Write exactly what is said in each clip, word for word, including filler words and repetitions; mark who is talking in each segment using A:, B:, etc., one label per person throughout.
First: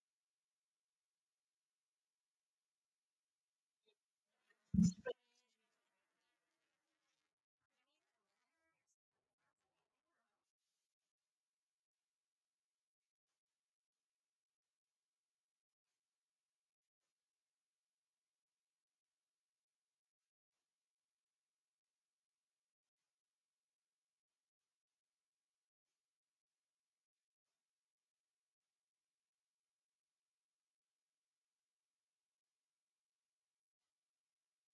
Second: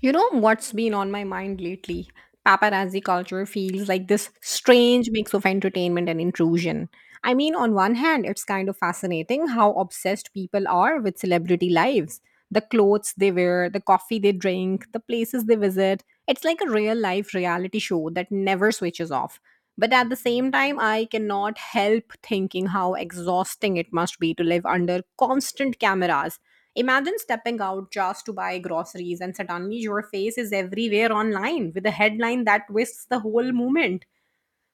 A: You know what's been on my mind lately? Paparazzi culture feels like this strange mix of entertainment and intrusion. I mean, on one hand, it's kind of fascinating how obsessed people are with celebrity lives. The clothes they wear, the coffee they drink, the places they visit. It's like a real life reality show that never switches off. But at the same time, I cannot help thinking how exhausting it must be to live under constant cameras. Imagine stepping out just to buy groceries and suddenly your face is everywhere online with a headline that twists the whole movement.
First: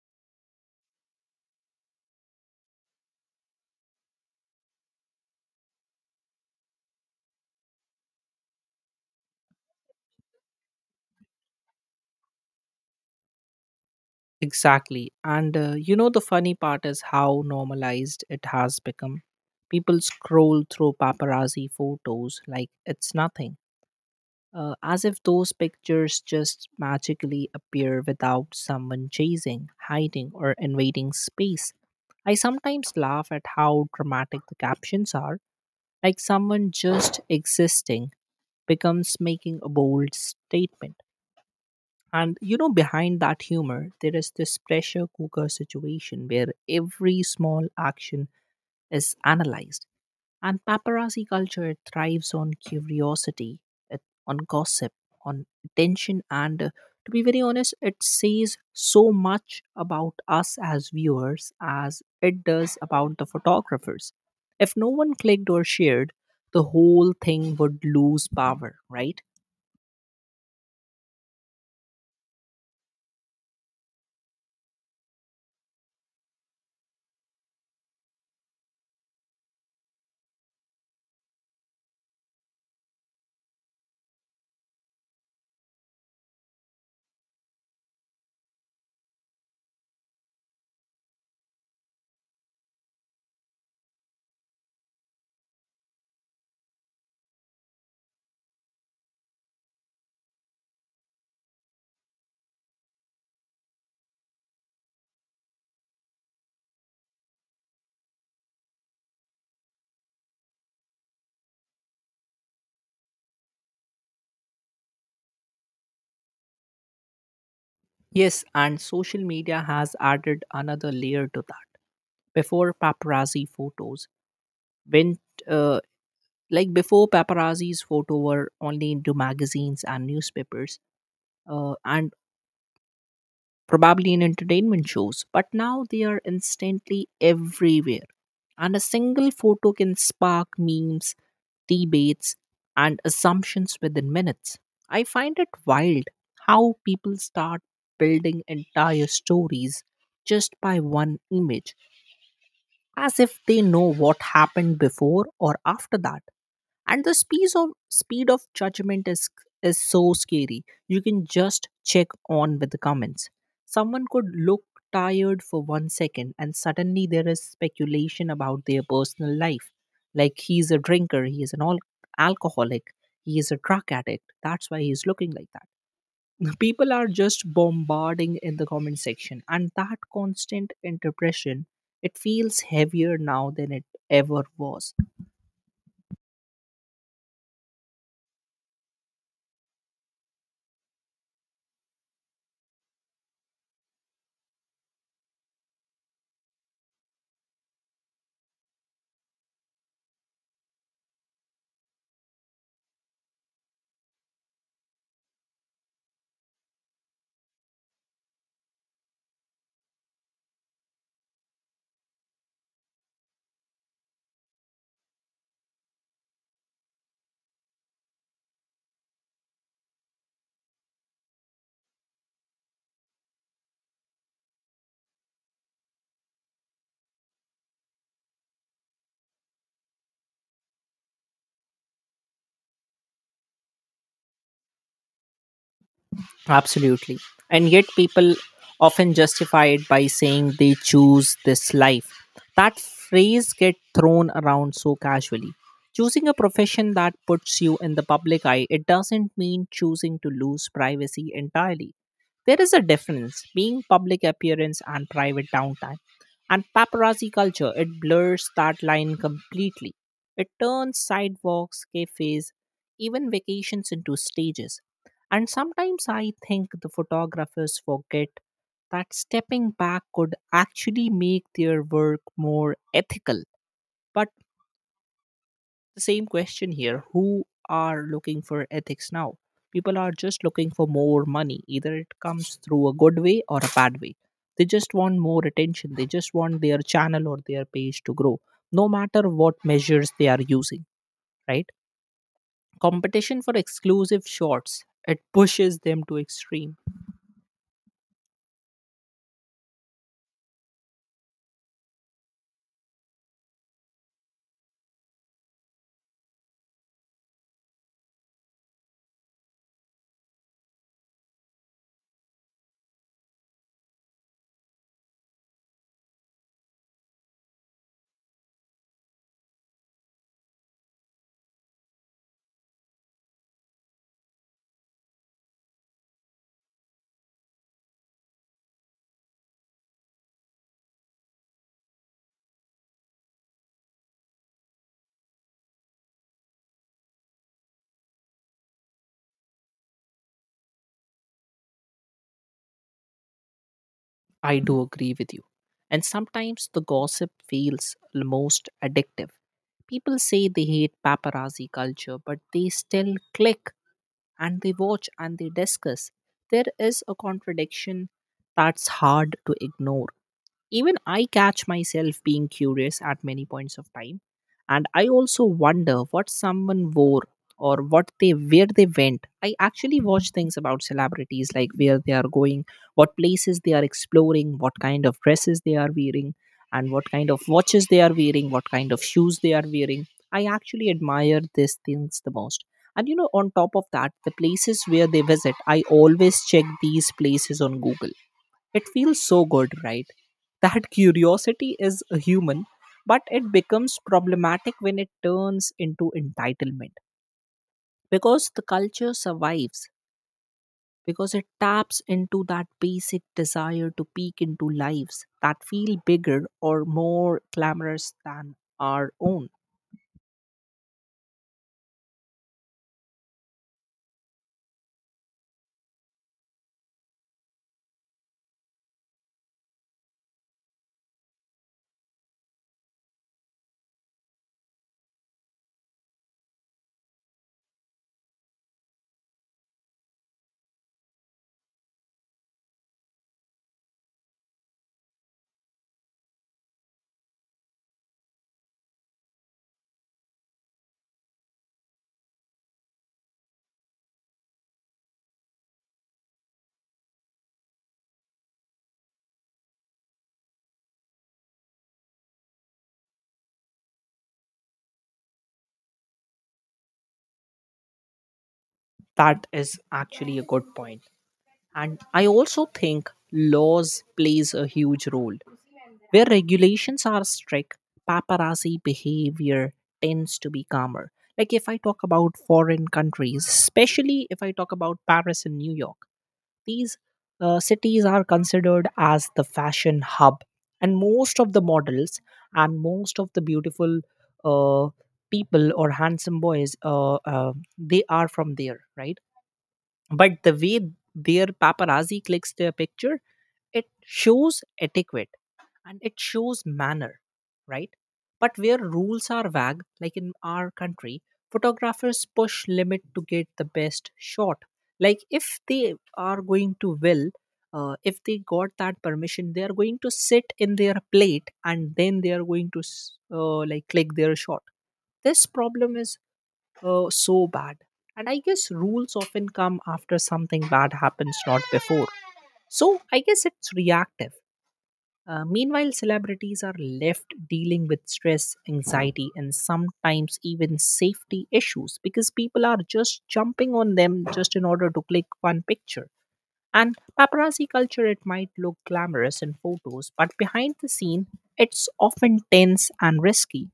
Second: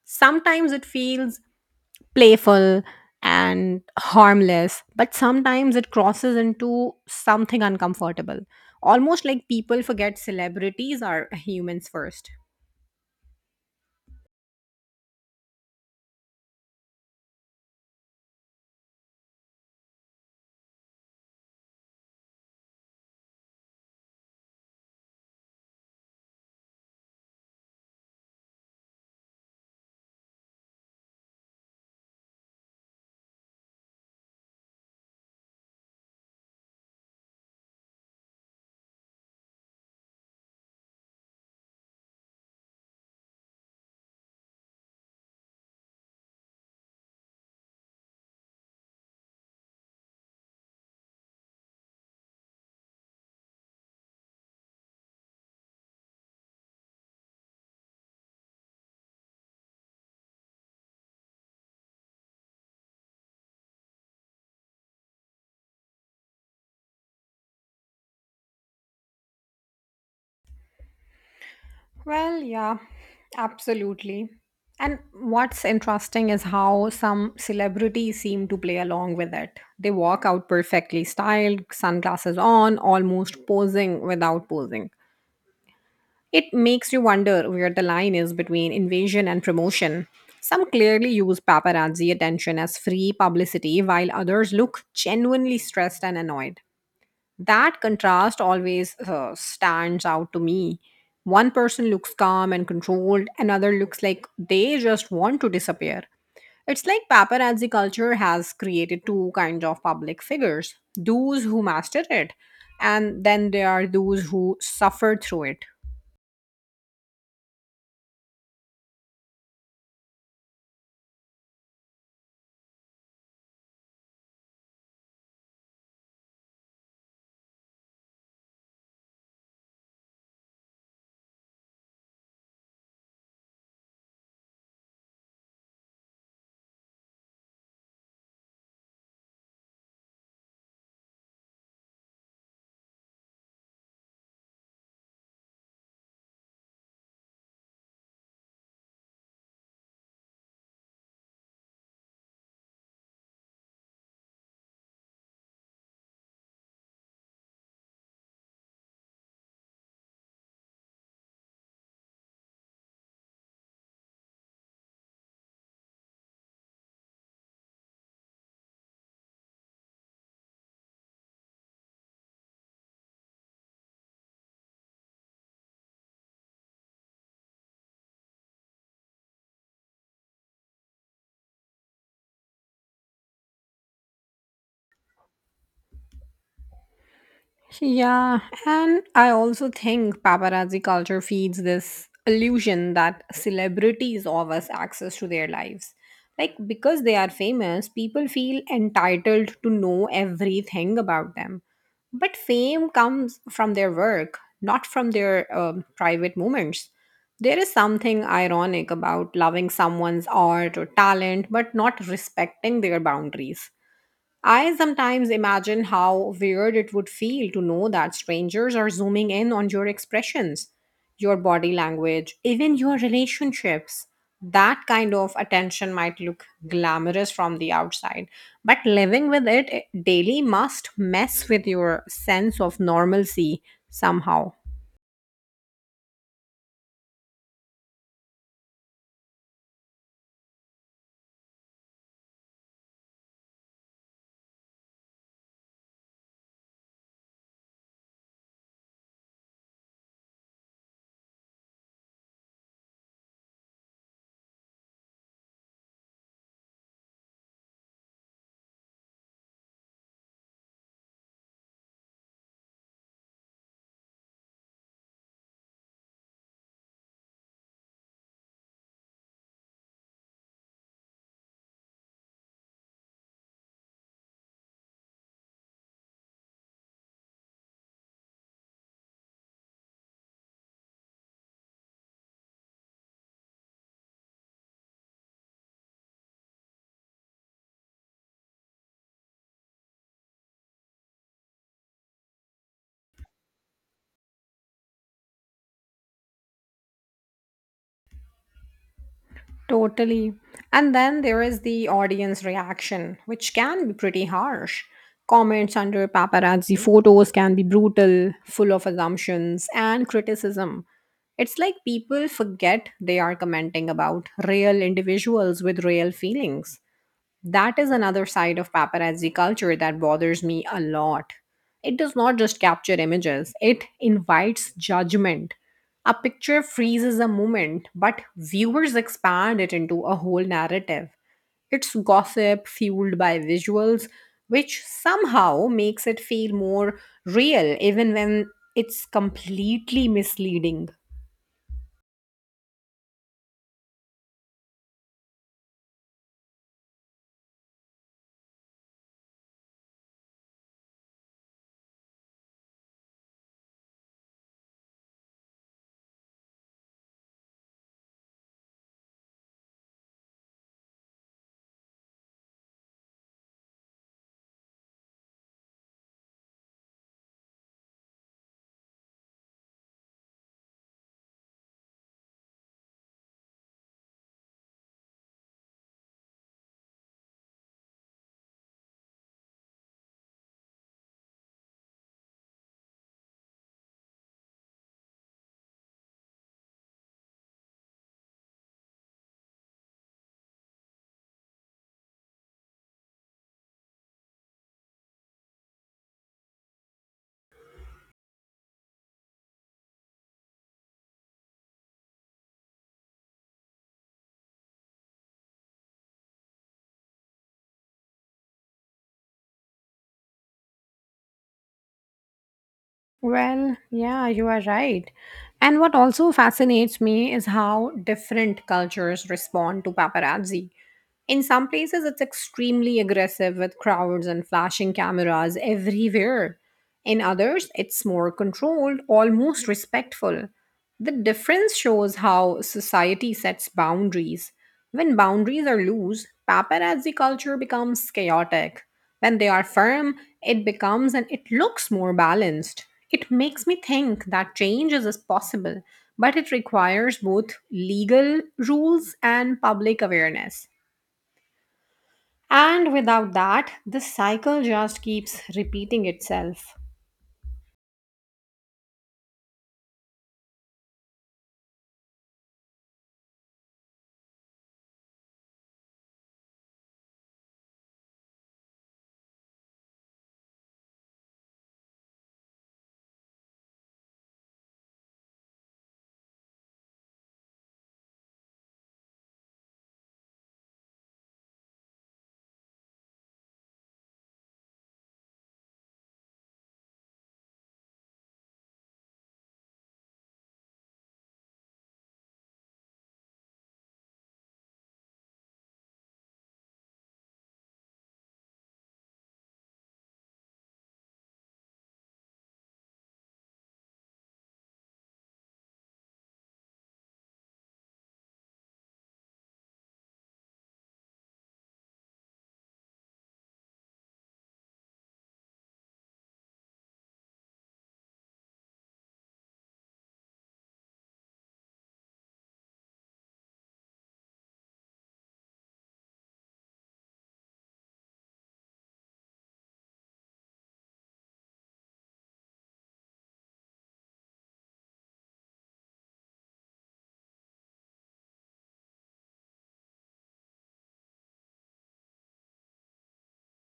A: Sometimes it feels playful and harmless, but sometimes it crosses into something uncomfortable. Almost like people forget celebrities are humans first.
B: Exactly. And uh, you know, the funny part is how normalized it has become. People scroll through paparazzi photos like it's nothing, uh, as if those pictures just magically appear without someone chasing, hiding, or invading space. I sometimes laugh at how dramatic the captions are, like someone just existing becomes making a bold statement. And you know, behind that humor, there is this pressure cooker situation where every small action is analyzed. And paparazzi culture thrives on curiosity, it- on gossip, on attention, and uh, to be very honest, it says so much about us as viewers as it does about the photographers. If no one clicked or shared, the whole thing would lose power, right?
A: Well, yeah, absolutely. And what's interesting is how some celebrities seem to play along with it. They walk out perfectly styled, sunglasses on, almost posing without posing. It makes you wonder where the line is between invasion and promotion. Some clearly use paparazzi attention as free publicity, while others look genuinely stressed and annoyed. That contrast always uh, stands out to me. One person looks calm and controlled, another looks like they just want to disappear. It's like paparazzi culture has created two kinds of public figures, those who mastered it, and then there are those who suffer through it.
B: Yes, and social media has added another layer to that. Before paparazzi photos went, uh, like before paparazzi's photo were only into magazines and newspapers, uh, and probably in entertainment shows, but now they are instantly everywhere. And a single photo can spark memes, debates, and assumptions within minutes. I find it wild how people start building entire stories just by one image, as if they know what happened before or after that. And the speed of speed of judgment is is so scary. You can just check on with the comments. Someone could look tired for one second, and suddenly there is speculation about their personal life, like he's a drinker, he is an al- alcoholic, he is a drug addict, that's why he's looking like that. People are just bombarding in the comment section, and that constant interpretation, it feels heavier now than it ever was.
A: Yeah, and I also think paparazzi culture feeds this illusion that celebrities offer us access to their lives. Like, because they are famous, people feel entitled to know everything about them. But fame comes from their work, not from their um private moments. There is something ironic about loving someone's art or talent, but not respecting their boundaries. I sometimes imagine how weird it would feel to know that strangers are zooming in on your expressions, your body language, even your relationships. That kind of attention might look glamorous from the outside, but living with it daily must mess with your sense of normalcy somehow.
B: Absolutely. And yet, people often justify it by saying they choose this life. That phrase gets thrown around so casually. Choosing a profession that puts you in the public eye, it doesn't mean choosing to lose privacy entirely. There is a difference being public appearance and private downtime. And paparazzi culture, it blurs that line completely. It turns sidewalks, cafes, even vacations into stages, and sometimes I think the photographers forget that stepping back could actually make their work more ethical. But the same question here, who are looking for ethics now? People are just looking for more money. Either it comes through a good way or a bad way. They just want more attention. They just want their channel or their page to grow, no matter what measures they are using, right? Competition for exclusive shots, it pushes them to extreme.
A: Totally. And then there is the audience reaction, which can be pretty harsh. Comments under paparazzi photos can be brutal, full of assumptions and criticism. It's like people forget they are commenting about real individuals with real feelings. That is another side of paparazzi culture that bothers me a lot. It does not just capture images, it invites judgment. A picture freezes a moment, but viewers expand it into a whole narrative. It's gossip fueled by visuals, which somehow makes it feel more real, even when it's completely misleading.
B: I do agree with you. And sometimes the gossip feels l- most addictive. People say they hate paparazzi culture, but they still click and they watch and they discuss. There is a contradiction that's hard to ignore. Even I catch myself being curious at many points of time. And I also wonder what someone wore or what they where they went. I actually watch things about celebrities, like where they are going, what places they are exploring, what kind of dresses they are wearing, and what kind of watches they are wearing, what kind of shoes they are wearing. I actually admire these things the most. And you know, on top of that, the places where they visit, I always check these places on Google. It feels so good, right? That curiosity is a human, but it becomes problematic when it turns into entitlement, because the culture survives because it taps into that basic desire to peek into lives that feel bigger or more glamorous than our own.
A: Well, yeah, you are right. And what also fascinates me is how different cultures respond to paparazzi. In some places, it's extremely aggressive with crowds and flashing cameras everywhere. In others, it's more controlled, almost respectful. The difference shows how society sets boundaries. When boundaries are loose, paparazzi culture becomes chaotic. When they are firm, it becomes and it looks more balanced. It makes me think that change is is possible, but it requires both legal rules and public awareness. And without that, this cycle just keeps repeating itself.
B: That is actually a good point. And I also think laws plays a huge role. Where regulations are strict, paparazzi behavior tends to be calmer. Like if I talk about foreign countries, especially if I talk about Paris and New York, these uh, cities are considered as the fashion hub, and most of the models and most of the beautiful uh, people or handsome boys, uh, uh, they are from there, right? But the way their paparazzi clicks their picture, it shows etiquette and it shows manner, right? But where rules are vague, like in our country, photographers push limit to get the best shot. Like if they are going to will, uh, if they got that permission, they are going to sit in their plate and then they are going to s- uh, like click their shot. This problem is uh, so bad, and I guess rules often come after something bad happens, not before. So I guess it's reactive, uh, meanwhile, celebrities are left dealing with stress, anxiety, and sometimes even safety issues, because people are just jumping on them just in order to click one picture. And paparazzi culture, it might look glamorous in photos, but behind the scene, it's often tense and risky.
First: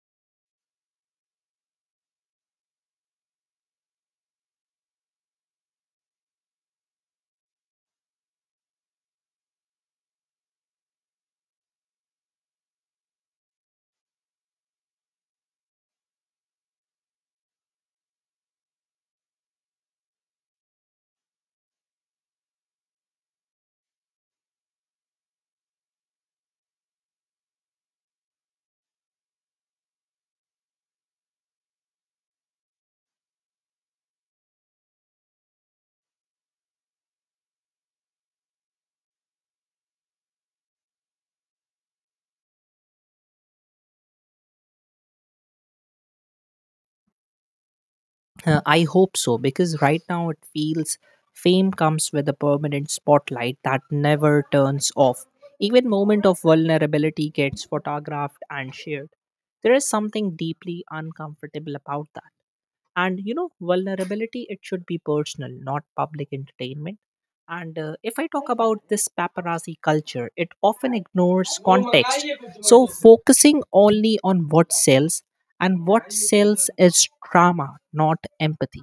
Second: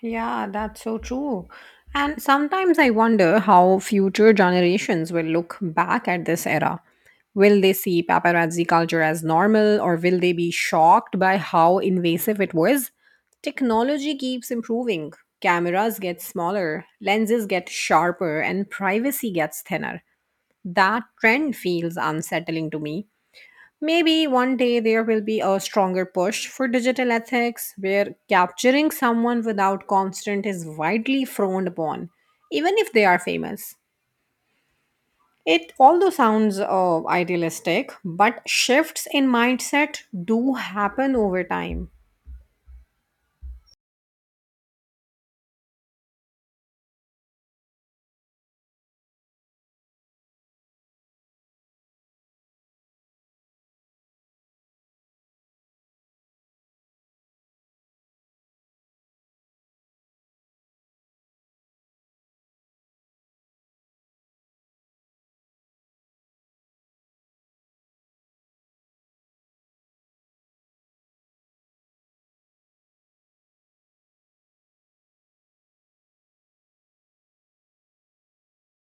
A: Yeah, that's so true. And sometimes I wonder how future generations will look back at this era. Will they see paparazzi culture as normal or will they be shocked by how invasive it was? Technology keeps improving. Cameras get smaller, lenses get sharper, and privacy gets thinner. That trend feels unsettling to me. Maybe one day there will be a stronger push for digital ethics where capturing someone without consent is widely frowned upon, even if they are famous. It although sounds uh, idealistic, but shifts in mindset do happen over time.
B: Uh, I hope so, because right now it feels fame comes with a permanent spotlight that never turns off. Even moment of vulnerability gets photographed and shared. There is something deeply uncomfortable about that. And you know, vulnerability, it should be personal, not public entertainment. And uh, if I talk about this paparazzi culture, it often ignores context. So focusing only on what sells, and what sells is drama, not empathy.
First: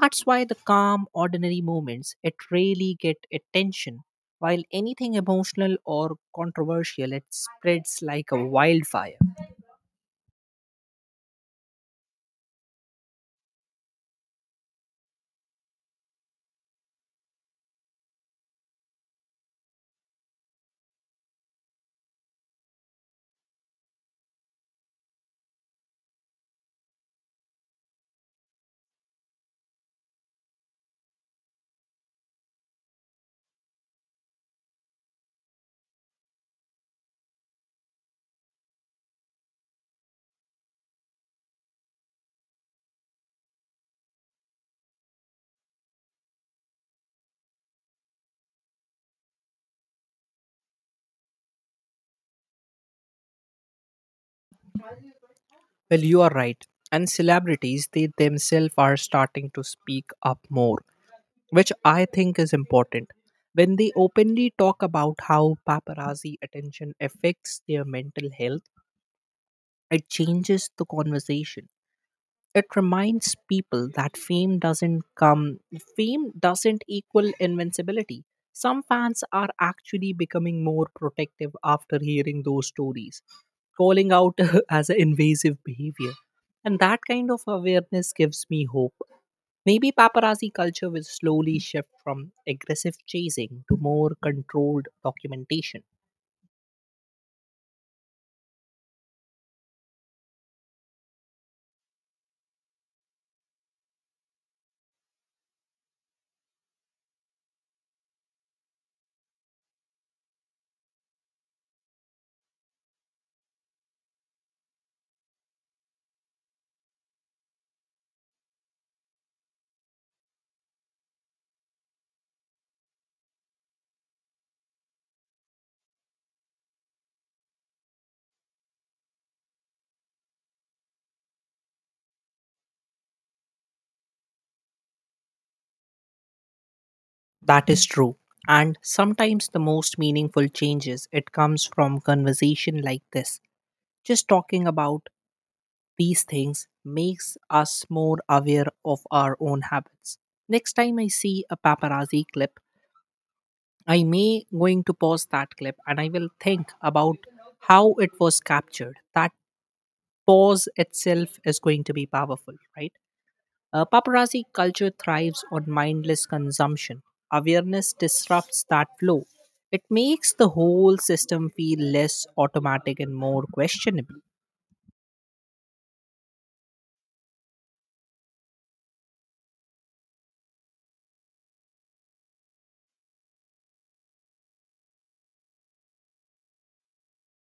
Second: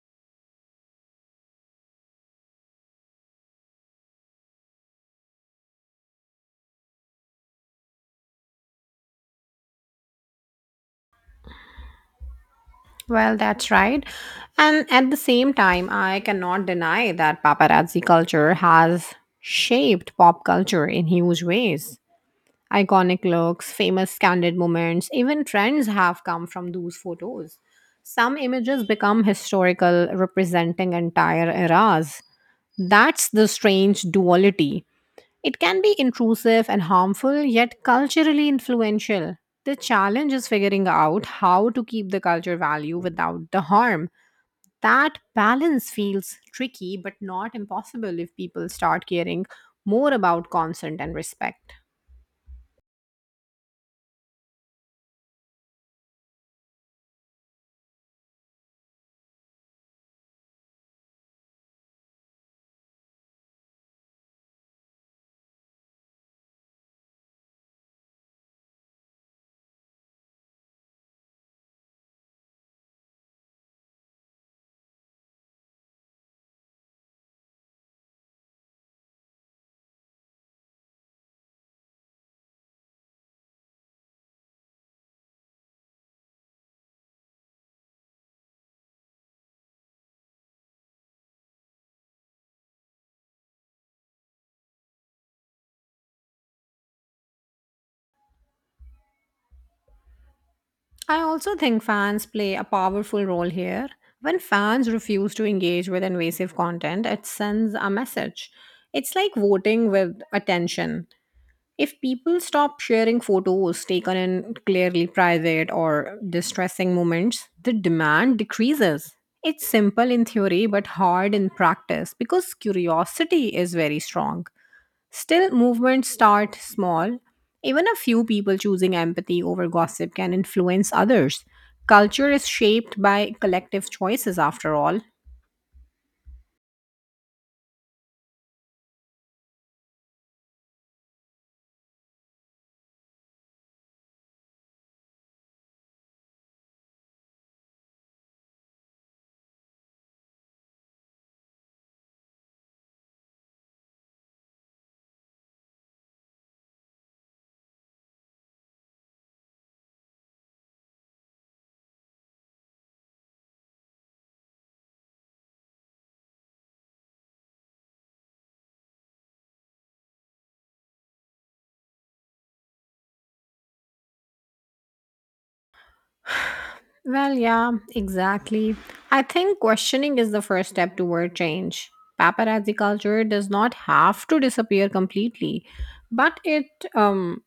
B: That's why the calm, ordinary moments, it really get attention. While anything emotional or controversial, it spreads like a wildfire.
A: Well, that's right. And at the same time, I cannot deny that paparazzi culture has shaped pop culture in huge ways. Iconic looks, famous candid moments, even trends have come from those photos. Some images become historical, representing entire eras. That's the strange duality. It can be intrusive and harmful, yet culturally influential. The challenge is figuring out how to keep the culture value without the harm. That balance feels tricky, but not impossible if people start caring more about consent and respect.
B: Well, you are right. And celebrities, they themselves are starting to speak up more, which I think is important. When they openly talk about how paparazzi attention affects their mental health, it changes the conversation. It reminds people that fame doesn't come, fame doesn't equal invincibility. Some fans are actually becoming more protective after hearing those stories, calling out as an invasive behavior. And that kind of awareness gives me hope. Maybe paparazzi culture will slowly shift from aggressive chasing to more controlled documentation.
A: I also think fans play a powerful role here. When fans refuse to engage with invasive content, it sends a message. It's like voting with attention. If people stop sharing photos taken in clearly private or distressing moments, the demand decreases. It's simple in theory but hard in practice because curiosity is very strong. Still, movements start small. Even a few people choosing empathy over gossip can influence others. Culture is shaped by collective choices, after all.
B: That is true. And sometimes the most meaningful changes, it comes from conversation like this. Just talking about these things makes us more aware of our own habits. Next time I see a paparazzi clip, I may going to pause that clip and I will think about how it was captured. That pause itself is going to be powerful, right? Uh, paparazzi culture thrives on mindless consumption. Awareness disrupts that flow. It makes the whole system feel less automatic and more questionable.
A: Well, yeah, exactly. I think questioning is the first step toward change. Paparazzi culture does not have to disappear completely, but it um,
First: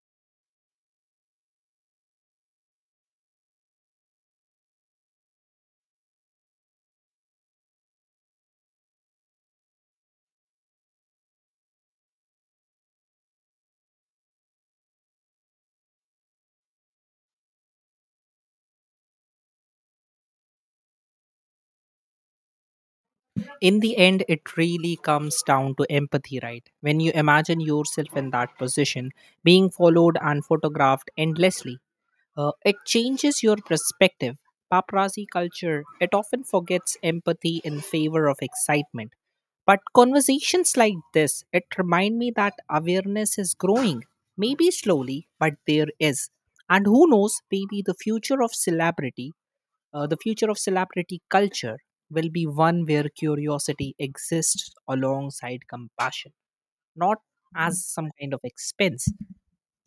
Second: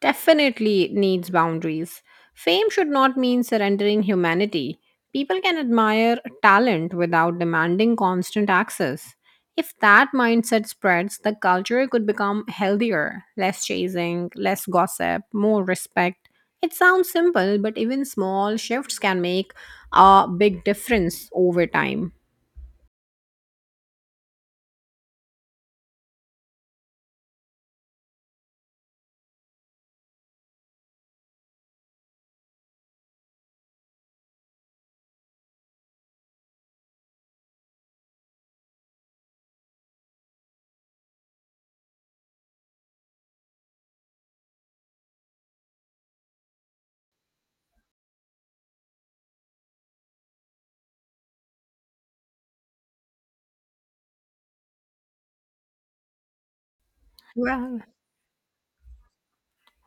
A: definitely needs boundaries. Fame should not mean surrendering humanity. People can admire talent without demanding constant access. If that mindset spreads, the culture could become healthier, less chasing, less gossip, more respect. It sounds simple, but even small shifts can make a big difference over time.
B: In the end, it really comes down to empathy, right? When you imagine yourself in that position, being followed and photographed endlessly, uh, it changes your perspective. Paparazzi culture, it often forgets empathy in favor of excitement, but conversations like this, it remind me that awareness is growing, maybe slowly, but there is. And who knows, maybe the future of celebrity, uh, the future of celebrity culture will be one where curiosity exists alongside compassion, not
A: Well,
B: as some kind of expense.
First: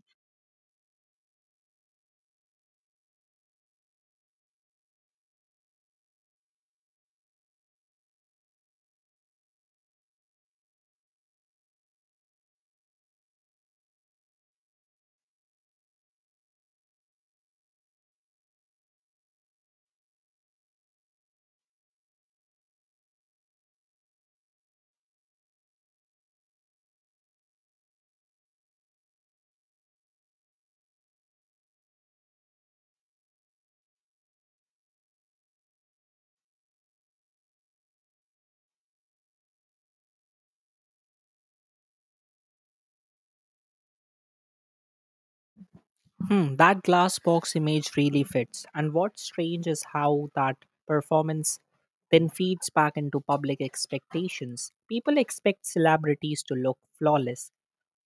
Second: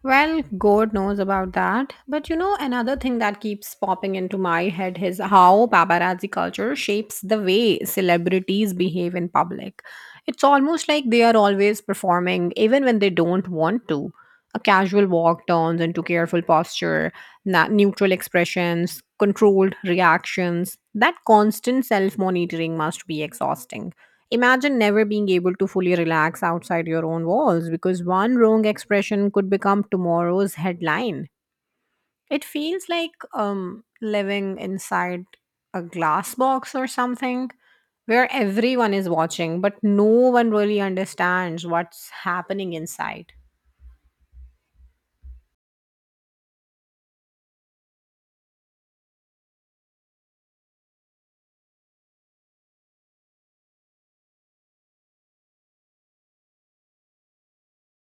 A: well, God knows about that. But you know, another thing that keeps popping into my head is how paparazzi culture shapes the way celebrities behave in public. It's almost like they are always performing, even when they don't want to. A casual walk turns into careful posture, na- neutral expressions, controlled reactions. That constant self monitoring must be exhausting. Imagine never being able to fully relax outside your own walls because one wrong expression could become tomorrow's headline. It feels like um, living inside a glass box or something where everyone is watching, but no one really understands what's happening inside.
B: Hmm, that glass box image really fits. And what's strange is how that performance then feeds back into public expectations. People expect celebrities to look flawless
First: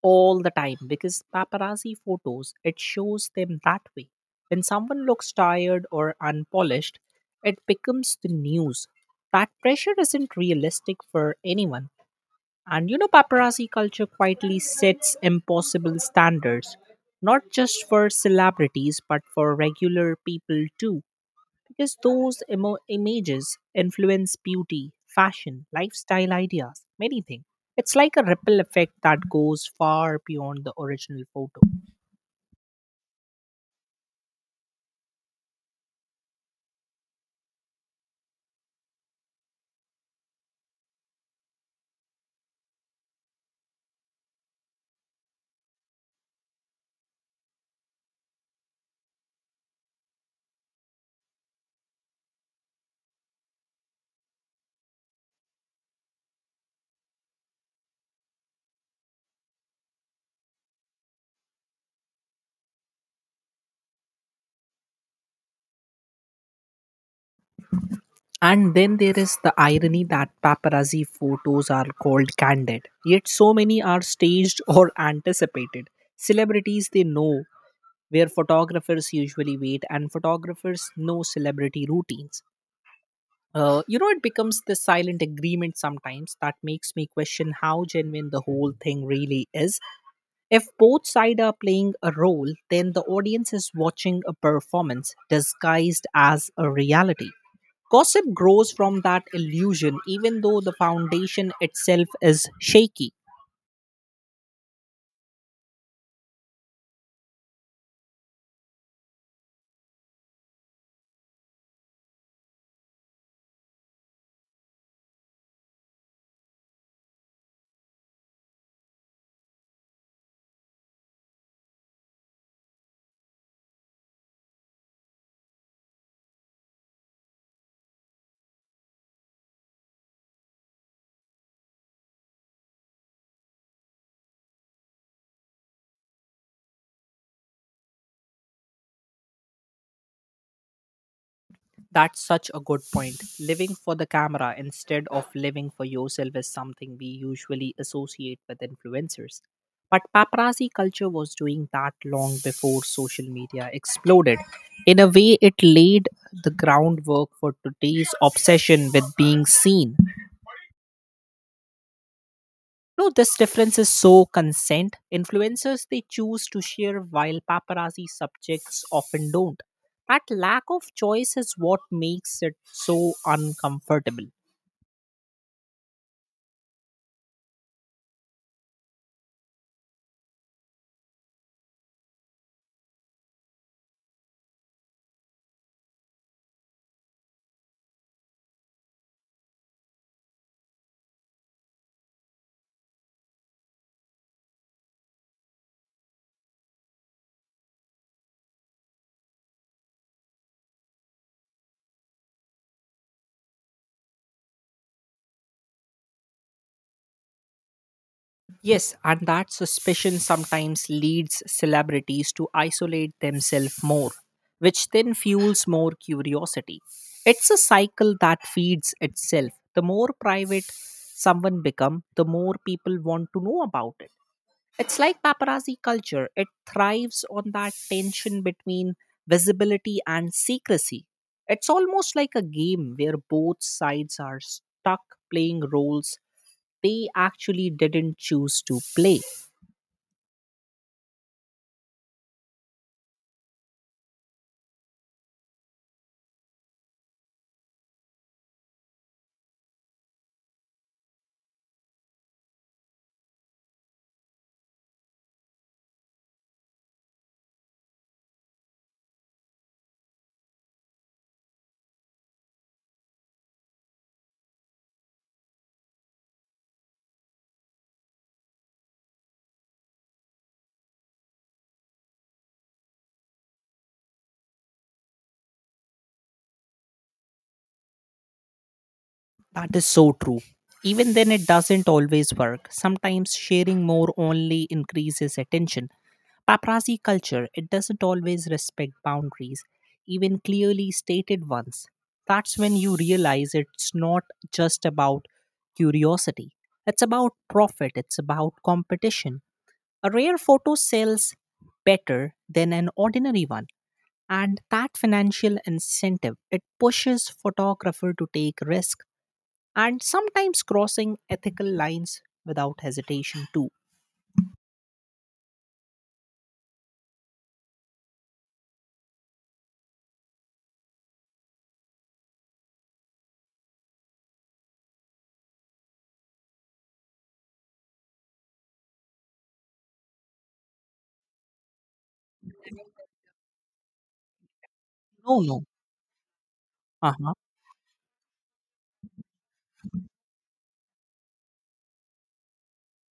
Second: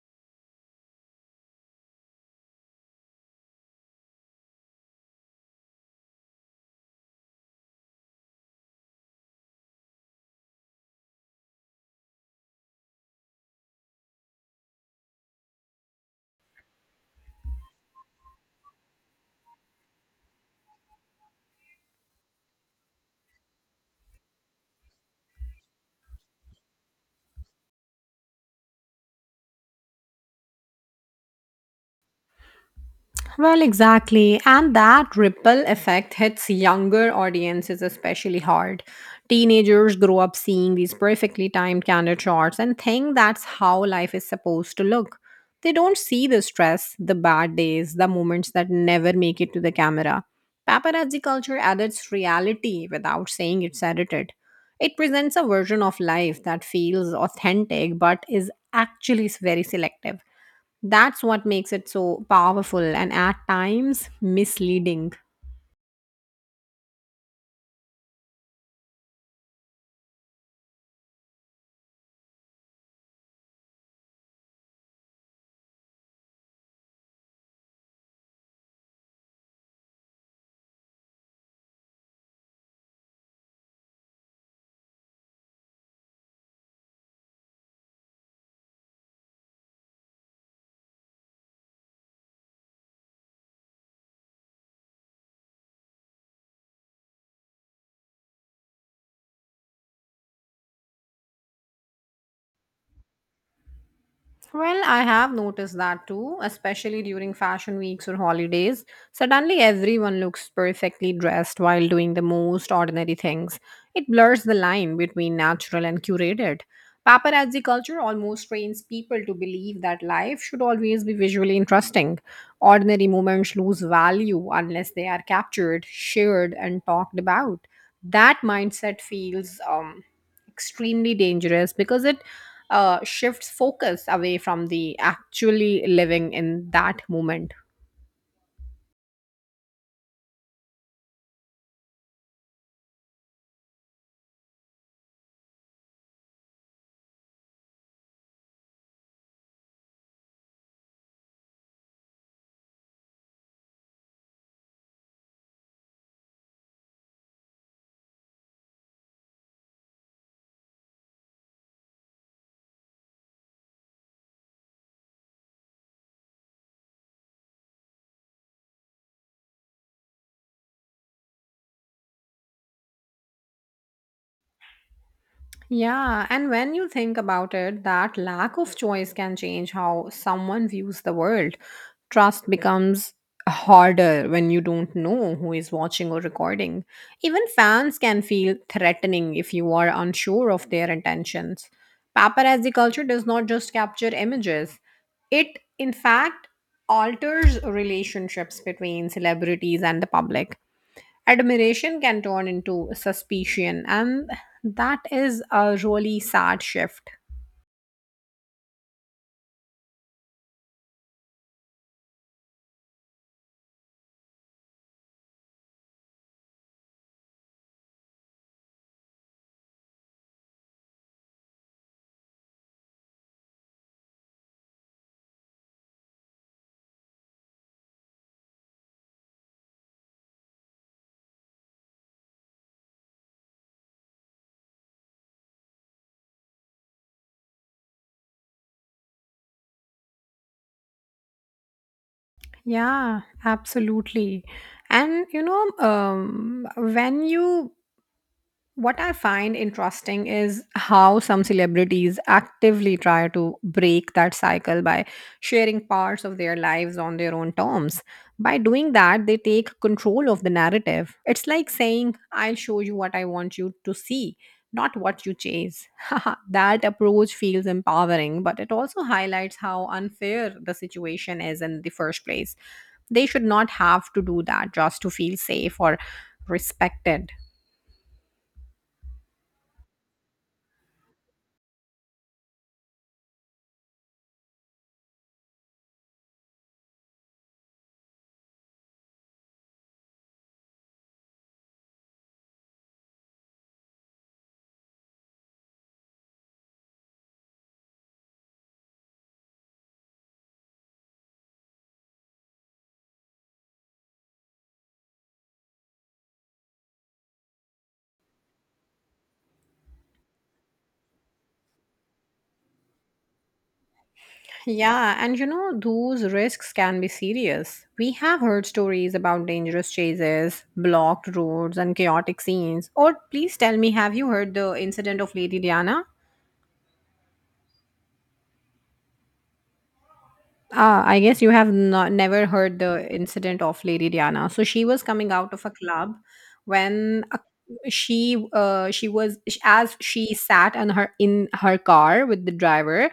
B: all the time, because paparazzi photos, it shows them that way. When someone looks tired or unpolished, it becomes the news. That pressure isn't realistic for anyone. And you know paparazzi culture quietly sets impossible standards, not just for celebrities but for regular people too, because those emo- images influence beauty, fashion, lifestyle ideas, many things. It's like a ripple effect that goes far beyond the original photo.
A: Well, exactly. And that ripple effect hits younger audiences especially hard. Teenagers grow up seeing these perfectly timed candid shots and think that's how life is supposed to look. They don't see the stress, the bad days, the moments that never make it to the camera. Paparazzi culture adds reality without saying it's edited. It presents a version of life that feels authentic but is actually very selective. That's what makes it so powerful and at times misleading.
B: And then there is the irony that paparazzi photos are called candid, yet so many are staged or anticipated. Celebrities, they know where photographers usually wait, and photographers know celebrity routines. uh, you know it becomes this silent agreement sometimes that makes me question how genuine the whole thing really is. If both sides are playing a role, then the audience is watching a performance disguised as a reality. Gossip grows from that illusion, even though the foundation itself is shaky.
A: Well, I have noticed that too, especially during fashion weeks or holidays. Suddenly, everyone looks perfectly dressed while doing the most ordinary things. It blurs the line between natural and curated. Paparazzi culture almost trains people to believe that life should always be visually interesting. Ordinary moments lose value unless they are captured, shared, and talked about. That mindset feels um, extremely dangerous because it uh, shifts focus away from the actually living in that moment.
B: That's such a good point. Living for the camera instead of living for yourself is something we usually associate with influencers. But paparazzi culture was doing that long before social media exploded. In a way, it laid the groundwork for today's obsession with being seen. No, this difference is so consent. Influencers, they choose to share, while paparazzi subjects often don't. That lack of choice is what makes it so uncomfortable.
A: Yeah, and when you think about it, that lack of choice can change how someone views the world. Trust becomes harder when you don't know who is watching or recording. Even fans can feel threatening if you are unsure of their intentions. Paparazzi culture does not just capture images, it in fact alters relationships between celebrities and the public. Admiration can turn into suspicion, and that is a really sad shift.
B: Yes, and that suspicion sometimes leads celebrities to isolate themselves more, which then fuels more curiosity. It's a cycle that feeds itself. The more private someone become, the more people want to know about it. It's like paparazzi culture. It thrives on that tension between visibility and secrecy. It's almost like a game where both sides are stuck playing roles they actually didn't choose to play.
A: Yeah, absolutely. And you know um, when you What I find interesting is how some celebrities actively try to break that cycle by sharing parts of their lives on their own terms. By doing that, they take control of the narrative. It's like saying, I'll show you what I want you to see, not what you chase. That approach feels empowering, but it also highlights how unfair the situation is in the first place. They should not have to do that just to feel safe or respected.
B: That is so true. Even then, it doesn't always work. Sometimes sharing more only increases attention. Paparazzi culture, it doesn't always respect boundaries, even clearly stated ones. That's when you realize it's not just about curiosity, it's about profit, it's about competition. A rare photo sells better than an ordinary one, and that financial incentive, it pushes photographer to take risk and sometimes crossing ethical lines without hesitation too.
A: Yeah, and you know, those risks can be serious. We have heard stories about dangerous chases, blocked roads, and chaotic scenes. Or please tell me, have you heard the incident of Lady Diana? Ah, I guess you have not never heard the incident of Lady Diana. So she was coming
B: No,
A: out
B: no.
A: of a club when
B: Uh-huh.
A: a, she uh, she was as she sat on her in her car with the driver.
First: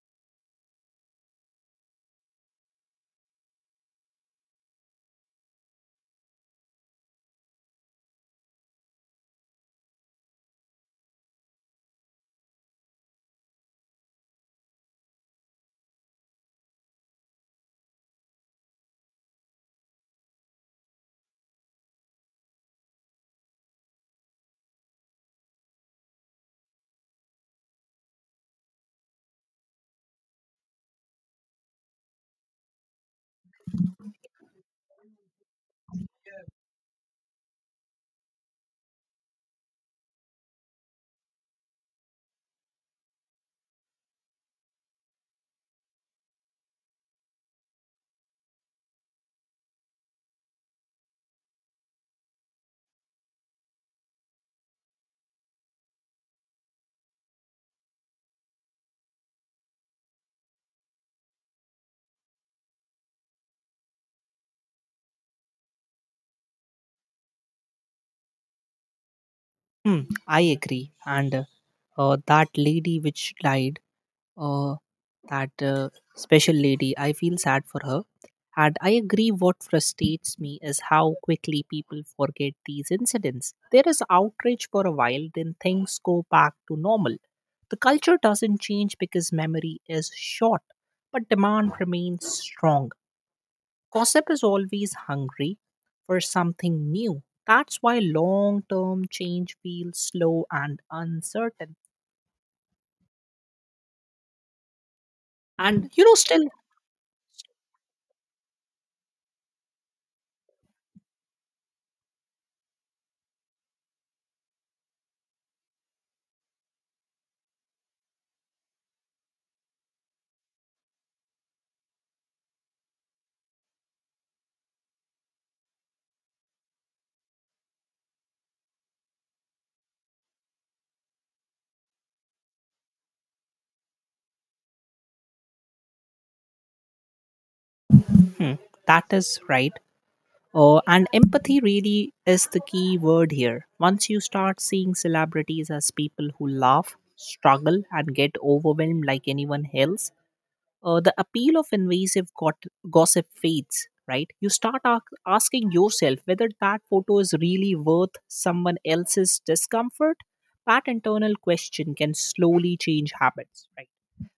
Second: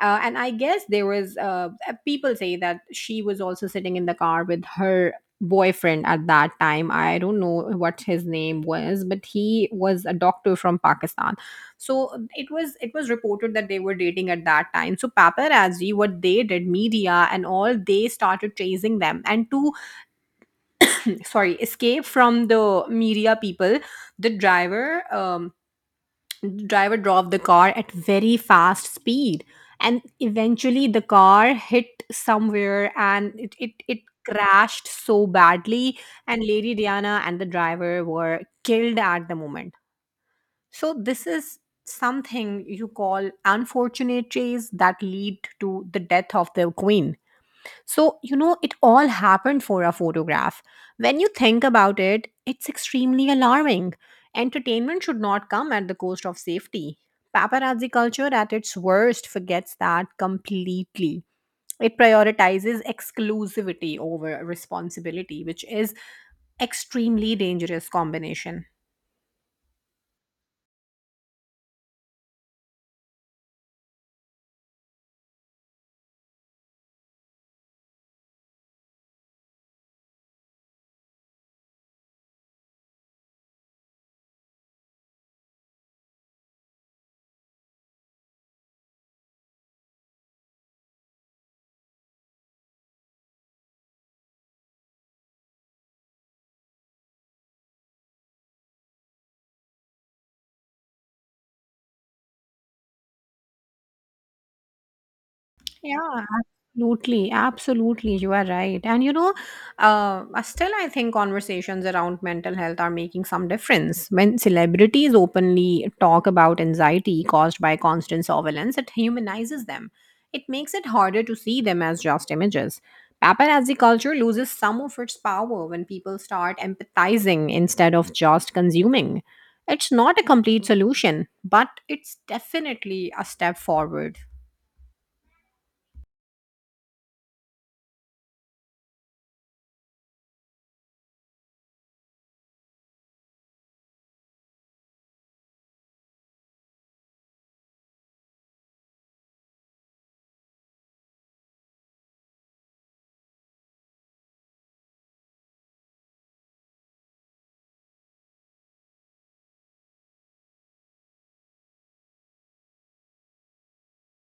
A: Uh, and I guess there was uh, uh, people say that she was also sitting in the car with her boyfriend at that time. I don't know what his name was, but he was a doctor from Pakistan. So uh, it was it was reported that they were dating at that time. So paparazzi, what they did, media and all, they started chasing them, and to sorry, escape from the media people, the driver um, the driver drove the car at very fast speed, and eventually the car hit somewhere and it it, it crashed so badly, and Lady Diana and the driver were killed at the moment. So, this is something you call unfortunate traits that lead to the death of the queen. So, you know, it all happened for a photograph. When you think about it, it's extremely alarming. Entertainment should not come at the cost of safety. Paparazzi culture at its worst forgets that completely. It prioritizes exclusivity over responsibility, which is extremely dangerous combination.
B: Hmm, i agree, and uh, uh, that lady which died, uh, that uh, special lady. I feel sad for her. And I agree, what frustrates me is how quickly people forget these incidents. There is outrage for a while, then things go back to normal. The culture doesn't change because memory is short, but demand remains strong. Gossip is always hungry for something new. That's why long term change feels slow and uncertain. And
A: Yeah,
B: you know, still,
A: absolutely. Absolutely. You are right. And you know, uh, uh, still, I think conversations around mental health are making some difference. When celebrities openly talk about anxiety caused by constant surveillance, it humanizes them. It makes it harder to see them as just images. Paparazzi culture loses some of its power when people start empathizing instead of just consuming. It's not a complete solution, but it's definitely a step forward.
B: Mhm, that is right. Uh, and empathy really is the key word here. Once you start seeing celebrities as people who laugh, struggle, and get overwhelmed like anyone else, uh, the appeal of invasive got- gossip fades, right? You start a- asking yourself whether that photo is really worth someone else's discomfort. That internal question can slowly change habits, right?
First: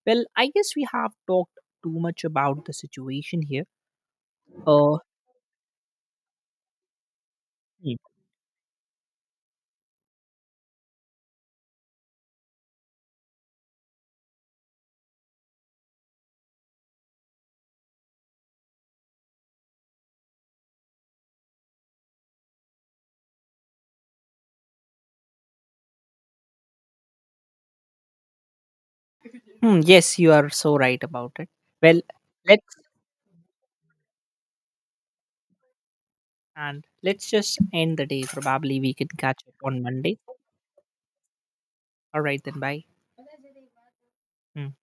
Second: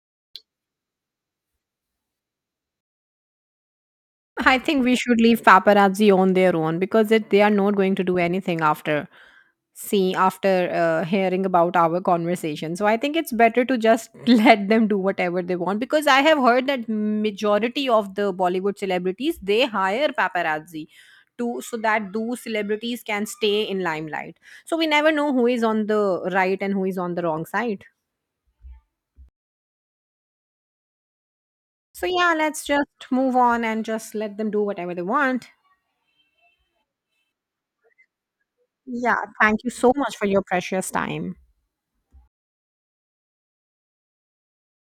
B: Well, I guess we have talked too much about the situation here.
A: I think we
B: Uh,
A: should leave paparazzi on their own because it, they are not going to do anything after, see, after uh, hearing about our conversation. So I think it's better to just let them do whatever they want, because I have heard that majority of the Bollywood celebrities they hire paparazzi to, so that those celebrities can stay in limelight. So we never know who is on the right and who is on the wrong side.
B: Hmm, yes, you are so right about it. Well,
A: So yeah, let's
B: let's
A: just move on and just let them do whatever they want.
B: and let's just end the day. Probably we can
A: Yeah,
B: catch up
A: thank you
B: on
A: so much
B: Monday.
A: for your precious time.
B: All right then. Bye. Hmm.